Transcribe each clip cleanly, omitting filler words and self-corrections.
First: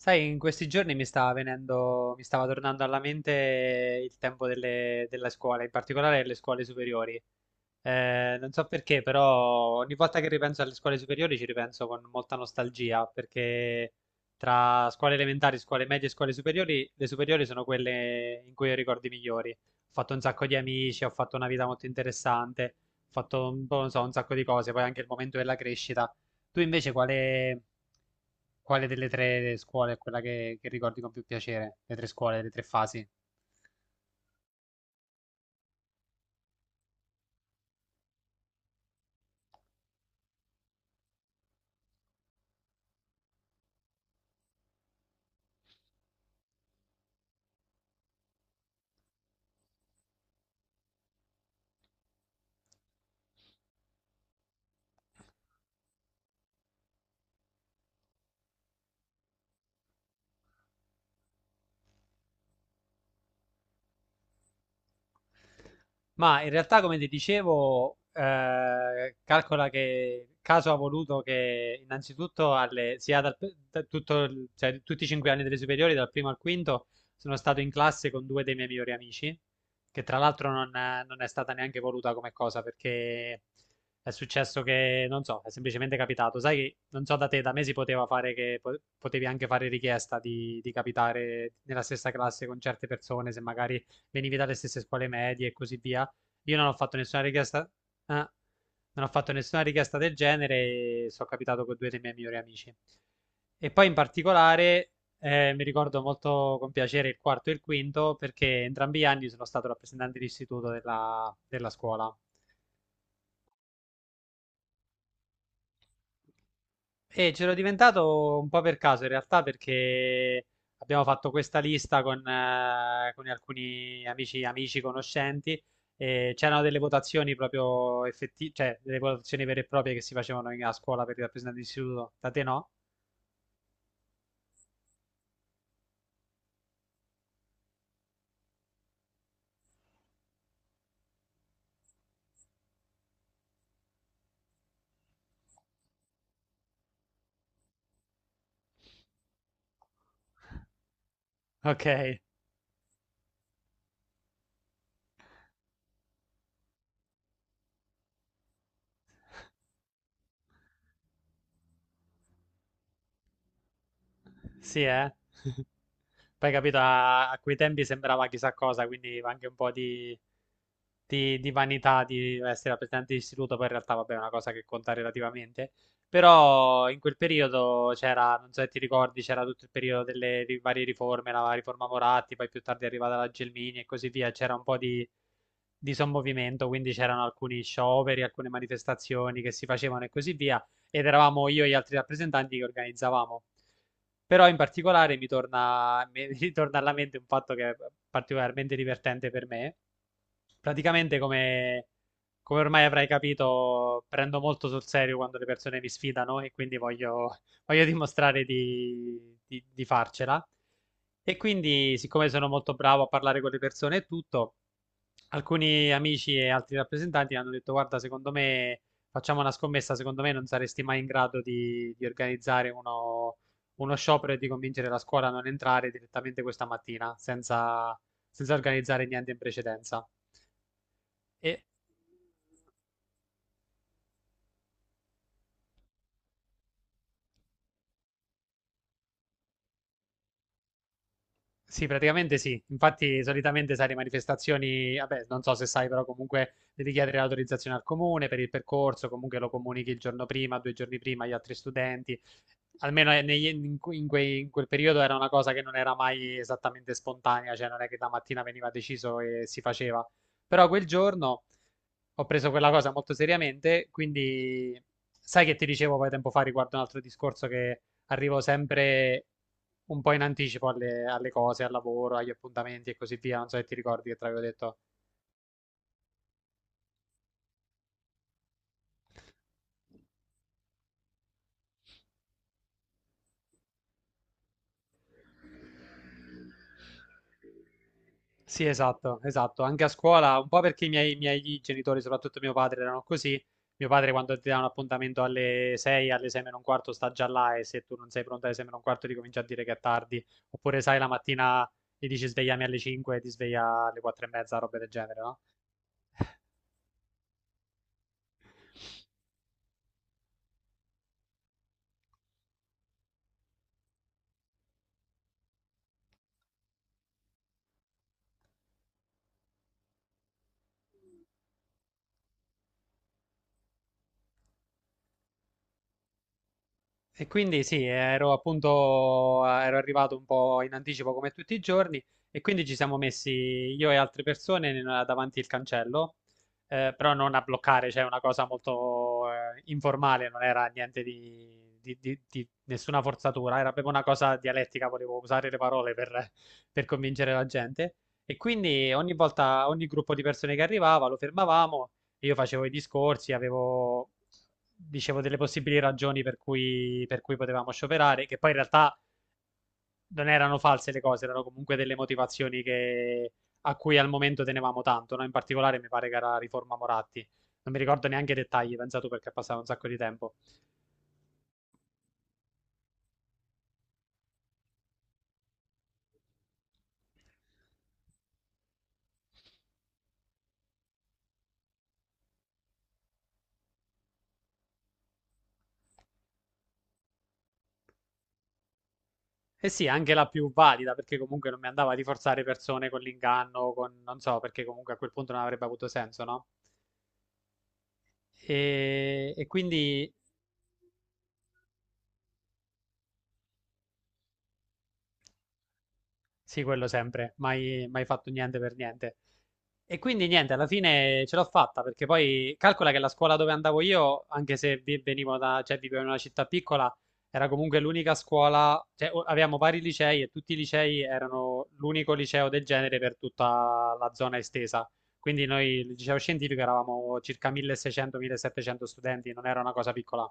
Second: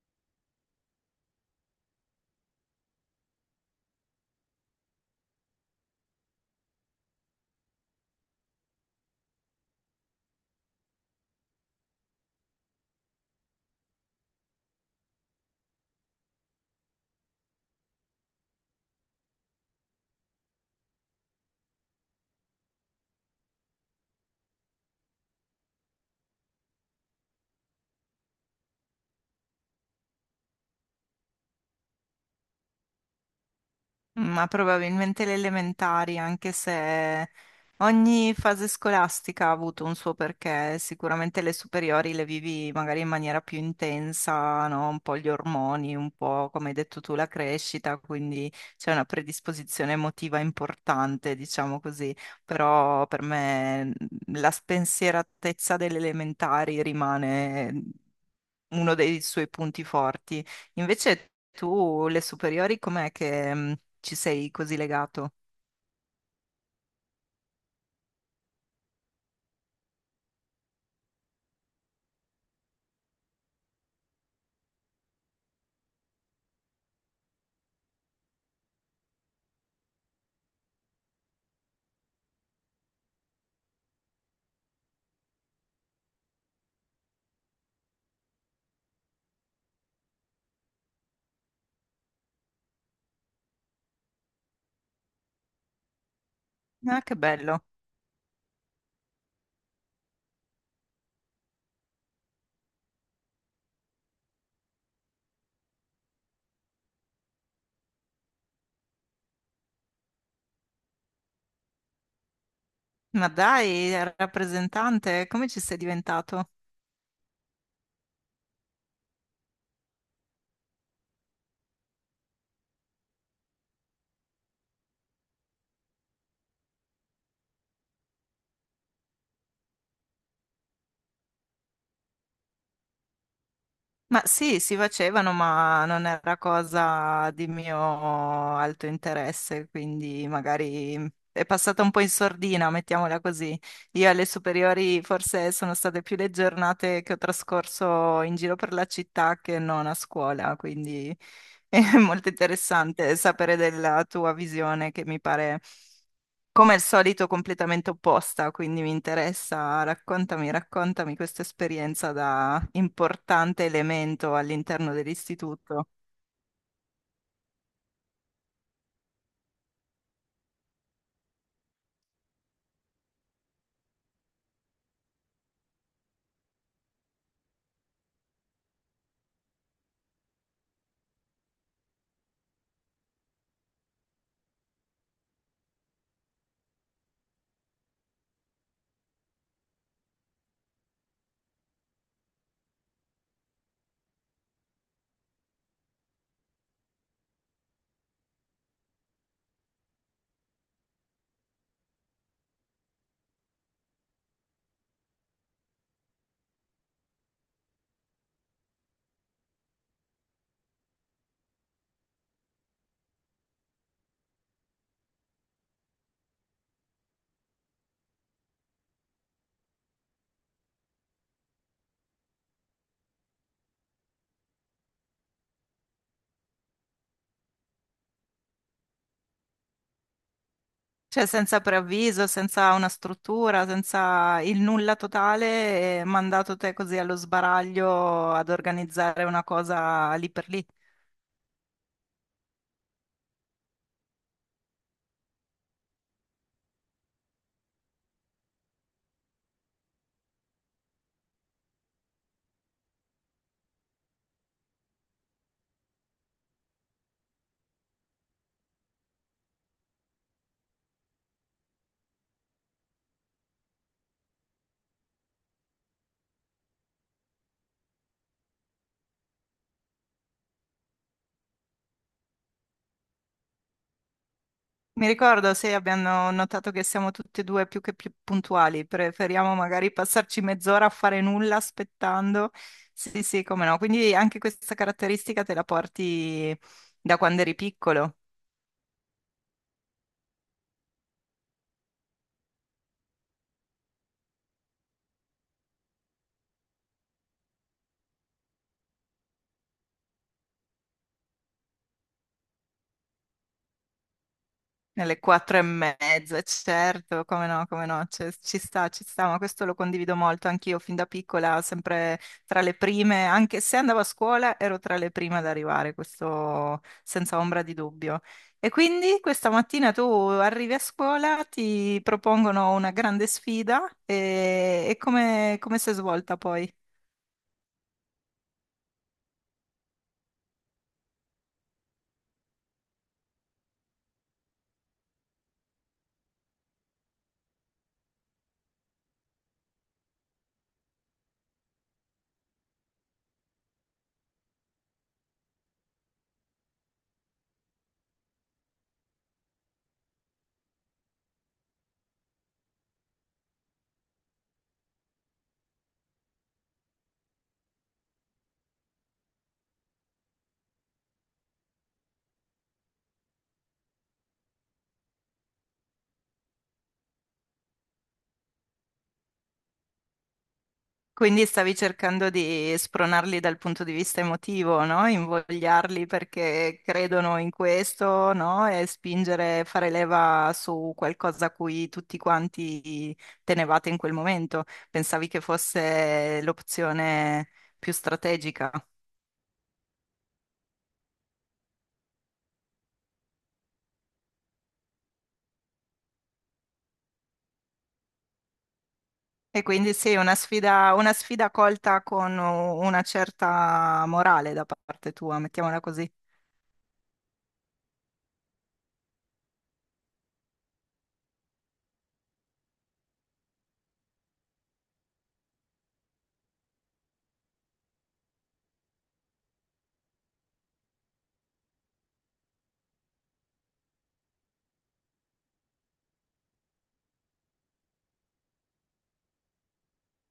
Sai, in questi giorni mi stava venendo, mi stava tornando alla mente il tempo della scuola, in particolare le scuole superiori. Non so perché, però ogni volta che ripenso alle scuole superiori ci ripenso con molta nostalgia, perché tra scuole elementari, scuole medie e scuole superiori, le superiori sono quelle in cui ho i ricordi migliori. Ho fatto un sacco di amici, ho fatto una vita molto interessante, ho fatto un po', non so, un sacco di cose, poi anche il momento della crescita. Tu invece quale, quale delle tre scuole è quella che ricordi con più piacere? Le tre scuole, le tre fasi? Ma probabilmente le elementari, anche se ogni fase scolastica ha avuto un suo perché, sicuramente le superiori le vivi magari in maniera più intensa, no? Un po' gli ormoni, un po' come hai detto tu la crescita, quindi c'è una predisposizione emotiva importante, diciamo così, però per me la spensieratezza delle elementari rimane uno dei suoi punti forti. Invece tu, le superiori, com'è che ci sei così legato? Ma in realtà, come ti dicevo, calcola che caso ha voluto che innanzitutto sia cioè, tutti i 5 anni delle superiori, dal primo al quinto, sono stato in classe con due dei miei migliori amici, che tra l'altro non è stata neanche voluta come cosa, perché è successo che, non so, è semplicemente capitato. Sai che, non so da te, da me si poteva fare che potevi anche fare richiesta di capitare nella stessa classe con certe persone, se magari venivi dalle stesse scuole medie e così via. Io non ho fatto Ah, che nessuna bello. richiesta, ah, non ho fatto nessuna richiesta del genere e sono capitato con due dei miei migliori amici. E poi in particolare mi ricordo molto con piacere il quarto e il quinto perché entrambi gli anni sono stato rappresentante d'istituto della scuola. Ma dai, rappresentante, come ci sei diventato? E c'ero diventato un po' per caso in realtà perché abbiamo fatto questa lista con alcuni amici, amici, conoscenti e c'erano delle votazioni proprio effettive, cioè delle votazioni vere e proprie che si facevano a scuola per i rappresentanti di istituto. Da te no? Ma sì, si facevano, ma non era cosa di mio alto interesse, quindi magari è passata un po' in sordina, mettiamola così. Io alle superiori forse sono state più le giornate che ho trascorso in giro per la città che non a scuola, quindi Ok, è molto interessante sapere della tua visione, che mi pare come al solito completamente opposta, quindi mi interessa, raccontami, raccontami questa esperienza da importante elemento sì, all'interno eh. dell'istituto. Poi capito, a quei tempi sembrava chissà cosa, quindi anche un po' di, di vanità di essere al presidente di istituto, poi in realtà vabbè è una cosa che conta relativamente. Però in quel periodo c'era, non so se ti ricordi, c'era tutto il periodo delle varie riforme, la riforma Moratti, poi più tardi è arrivata la Gelmini e così via, c'era un po' di sommovimento, quindi c'erano alcuni scioperi, alcune manifestazioni che si facevano e così via ed eravamo io e gli altri rappresentanti che organizzavamo. Però in particolare mi torna, mi ritorna alla mente un fatto che è particolarmente divertente per me. Praticamente, come, come ormai avrai capito, prendo molto sul serio quando le persone mi sfidano e quindi voglio, voglio dimostrare di farcela. E quindi, siccome sono molto bravo a parlare con le persone e tutto, alcuni amici e altri rappresentanti hanno detto: Guarda, secondo me facciamo una scommessa, secondo me non saresti mai in grado di organizzare uno, uno sciopero e di convincere la scuola a non entrare direttamente questa mattina senza organizzare niente in precedenza. Cioè E... senza preavviso, senza una struttura, senza il nulla totale, e mandato te così allo sbaraglio ad organizzare una cosa lì per lì. Sì, praticamente sì. Infatti, solitamente sai, le manifestazioni, vabbè, non so se sai, però comunque devi chiedere l'autorizzazione al comune per il percorso, comunque lo comunichi il giorno prima, due giorni prima agli altri studenti. Almeno in quel periodo era una cosa che non era mai esattamente spontanea, cioè non è che la mattina veniva deciso e si faceva. Però quel giorno ho preso quella cosa molto seriamente, quindi sai che ti dicevo poi tempo fa riguardo un altro discorso che arrivo sempre un po' in anticipo alle cose, al lavoro, agli appuntamenti e così via. Non so se ti ricordi che te l'avevo detto. Mi ricordo, sì, abbiamo notato che siamo tutti e due più che più puntuali, preferiamo magari passarci mezz'ora a fare nulla aspettando. Sì, sì, come no. Quindi anche questa caratteristica te la porti da quando eri piccolo. Sì, esatto, esatto. Anche a scuola, un po' perché i miei genitori, soprattutto mio padre, erano così. Mio padre quando ti dà un appuntamento alle 6, alle 6 meno un quarto sta già là e se tu non sei pronta alle 6 meno un quarto ti comincia a dire che è tardi. Oppure sai, la mattina gli dici svegliami alle 5 e ti sveglia alle 4 e mezza, roba del Nelle genere, no? quattro e mezza, certo, come no, come no, cioè, ci sta, ma questo lo condivido molto anch'io fin da piccola, sempre tra le prime, anche se andavo a scuola ero tra le prime ad arrivare, questo senza ombra di dubbio. E quindi questa mattina tu arrivi a scuola, ti propongono una grande sfida e come, come si è svolta poi? E quindi sì, ero appunto, ero arrivato un po' in anticipo come tutti i giorni e quindi ci siamo messi io e altre persone davanti il cancello, però non a bloccare, cioè una cosa molto informale, non era niente di, di nessuna forzatura, era proprio una cosa dialettica, volevo usare le parole per convincere la gente. E quindi ogni volta, ogni gruppo di persone che arrivava lo fermavamo, io facevo i discorsi, avevo, dicevo delle possibili ragioni per cui potevamo scioperare, che poi in realtà non erano false le cose, erano comunque delle motivazioni che, a cui al momento tenevamo tanto, no? In particolare mi pare che era riforma Moratti. Non mi ricordo neanche i dettagli, pensato perché è passato un sacco di tempo. Quindi stavi cercando di spronarli dal punto di vista emotivo, no? Invogliarli perché credono in questo, no? E spingere, fare leva su qualcosa a cui tutti quanti tenevate in quel momento. Pensavi che fosse l'opzione più strategica. E sì, anche la più valida, perché comunque non mi andava di forzare persone con l'inganno, con non so, perché comunque a quel punto non avrebbe avuto senso, no? E E quindi quindi sì, una sfida colta con una certa morale da parte tua, mettiamola così. sì, quello sempre, mai, mai fatto niente per niente. E quindi niente, alla fine ce l'ho fatta perché poi calcola che la scuola dove andavo io, anche se venivo da, cioè vivevo in una città piccola, era comunque l'unica scuola, cioè avevamo vari licei e tutti i licei erano l'unico liceo del genere per tutta la zona estesa. Quindi noi, il liceo scientifico, eravamo circa 1600-1700 studenti, non era una cosa piccola.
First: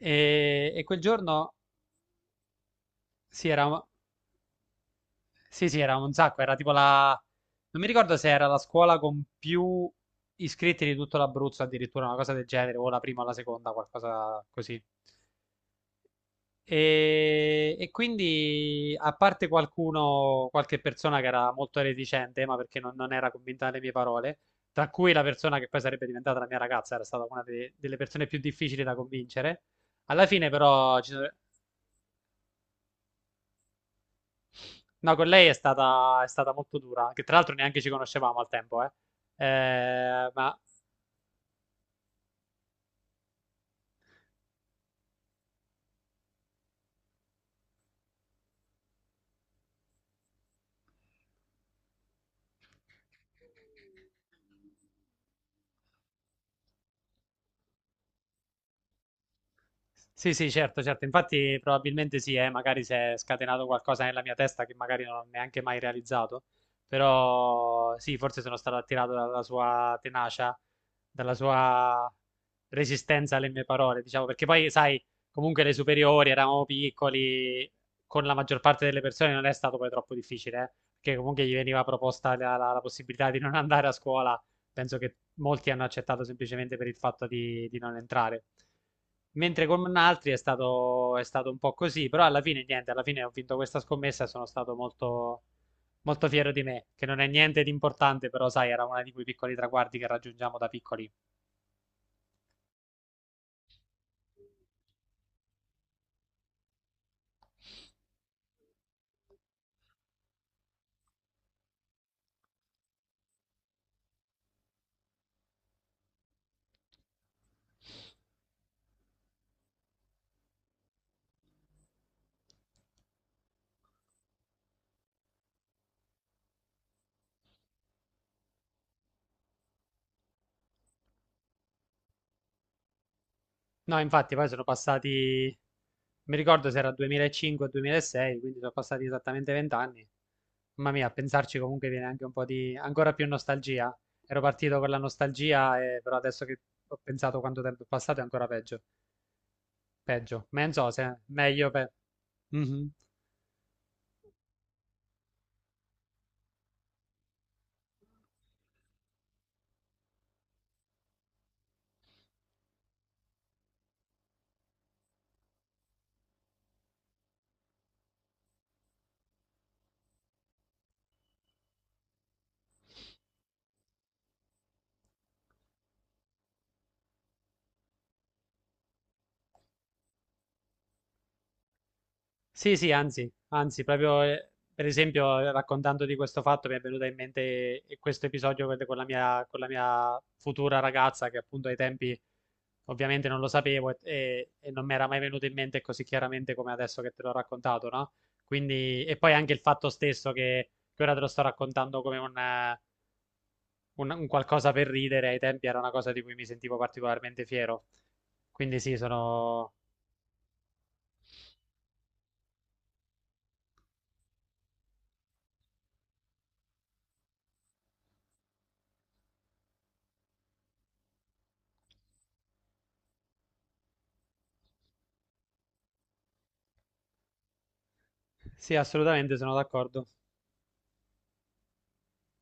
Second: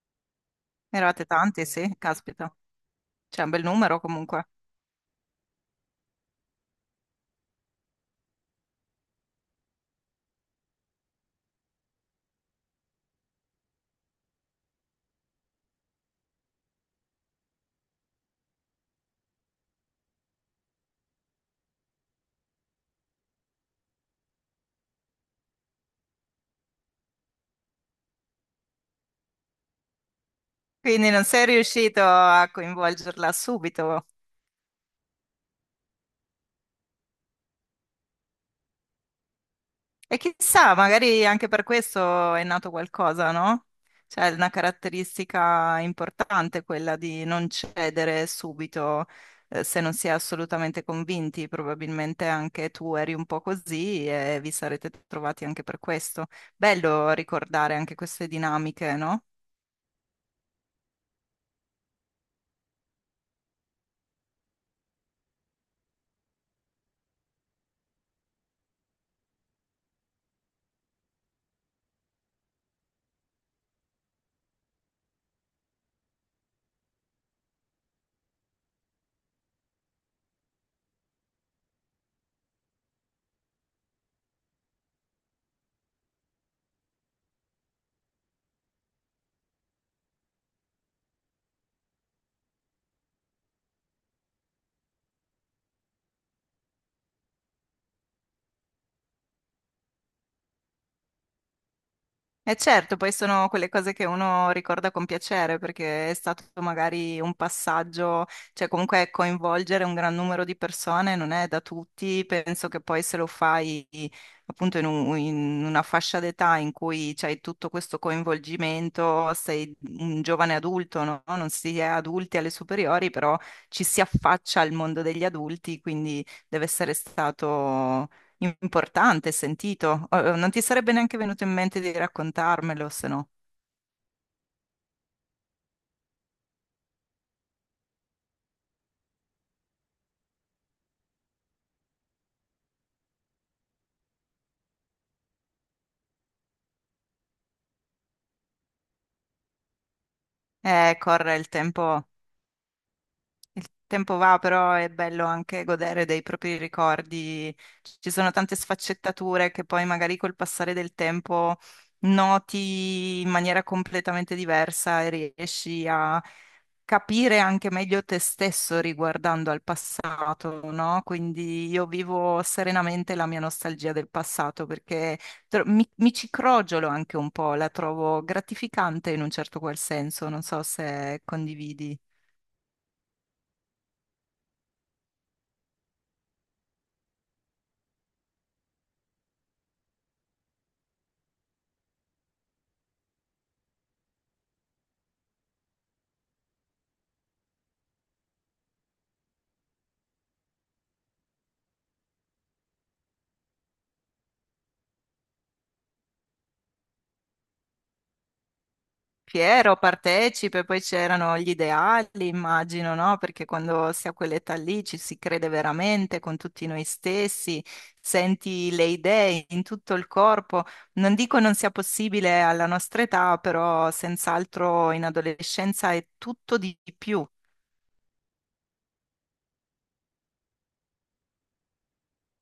E quel Eravate giorno, tanti, sì, caspita. C'è sì, un bel era numero comunque. Sì, sì, era un sacco, era tipo la... Non mi ricordo se era la scuola con più iscritti di tutto l'Abruzzo, addirittura una cosa del genere, o la prima o la seconda, qualcosa così. E quindi, a parte qualcuno, qualche persona che era molto reticente, ma perché non era convinta delle mie parole, tra cui la persona che poi sarebbe diventata la mia ragazza, era stata delle persone più difficili da convincere. Alla fine, però, Quindi non sei riuscito a coinvolgerla subito. no, con lei è stata molto dura, che tra l'altro neanche ci conoscevamo al tempo, eh. E Ma chissà, magari anche per questo è nato qualcosa, no? Cioè, è una caratteristica importante quella di non cedere subito, se non si è assolutamente convinti. Probabilmente anche tu eri un po' così e vi sarete trovati anche per questo. Bello ricordare anche queste dinamiche, no? sì, sì, certo, certo. Infatti, probabilmente sì, magari si è scatenato qualcosa nella mia testa che magari non ho neanche mai realizzato. Però sì, forse sono stato attirato dalla sua tenacia, dalla sua resistenza alle mie parole, diciamo, perché poi, sai, comunque le superiori eravamo piccoli, con la maggior parte delle persone non è stato poi troppo difficile, perché comunque gli veniva proposta la possibilità di non andare a scuola, penso che molti hanno accettato semplicemente per il fatto di non entrare. Mentre con altri è stato un po' così, però alla fine niente, alla fine ho vinto questa scommessa e sono stato molto, molto fiero di me, che non è niente di importante, però sai, era uno di quei piccoli traguardi che raggiungiamo da piccoli. E certo, poi sono quelle cose che uno ricorda con piacere perché è stato magari un passaggio, cioè comunque coinvolgere un gran numero di persone non è da tutti, penso che poi se lo fai appunto in, in una fascia d'età in cui c'hai tutto questo coinvolgimento, sei un giovane adulto, no? Non si è adulti alle superiori, però ci si affaccia al mondo degli adulti, quindi deve essere stato importante, sentito. Oh, oh, non ti sarebbe neanche venuto in mente di raccontarmelo, se no. No, infatti poi sono passati, mi ricordo se era 2005-2006, quindi sono passati esattamente 20 anni. Mamma mia, a pensarci comunque viene anche un po' di, ancora più nostalgia. Ero partito con la nostalgia, però adesso che ho pensato quanto tempo è passato è ancora peggio. Peggio, ma non so se è Corre il meglio. Pe... tempo, Mhm. il tempo va, però è bello anche godere dei propri ricordi. Ci sono tante sfaccettature che poi magari col passare del tempo noti in maniera completamente diversa e riesci a capire anche meglio te stesso riguardando al passato, no? Quindi io vivo serenamente la mia nostalgia del passato perché mi ci crogiolo anche un po', la trovo gratificante in un certo qual senso, non so se condividi. Sì, sì, anzi, anzi, proprio per esempio raccontando di questo fatto mi è venuta in mente questo episodio con la mia futura ragazza che appunto ai tempi ovviamente non lo sapevo e non mi era mai venuto in mente così chiaramente come adesso che te l'ho raccontato, no? Quindi, e poi anche il fatto stesso che ora te lo sto raccontando come un, un qualcosa per ridere, ai tempi era una cosa di cui mi sentivo particolarmente fiero. Quindi sì, sono... Piero partecipe, poi c'erano gli ideali, immagino, no? Perché quando si ha quell'età lì ci si crede veramente con tutti noi stessi, senti le idee in tutto il corpo. Non dico non sia possibile alla nostra età, però senz'altro in adolescenza è tutto di più. Sì, assolutamente sono d'accordo.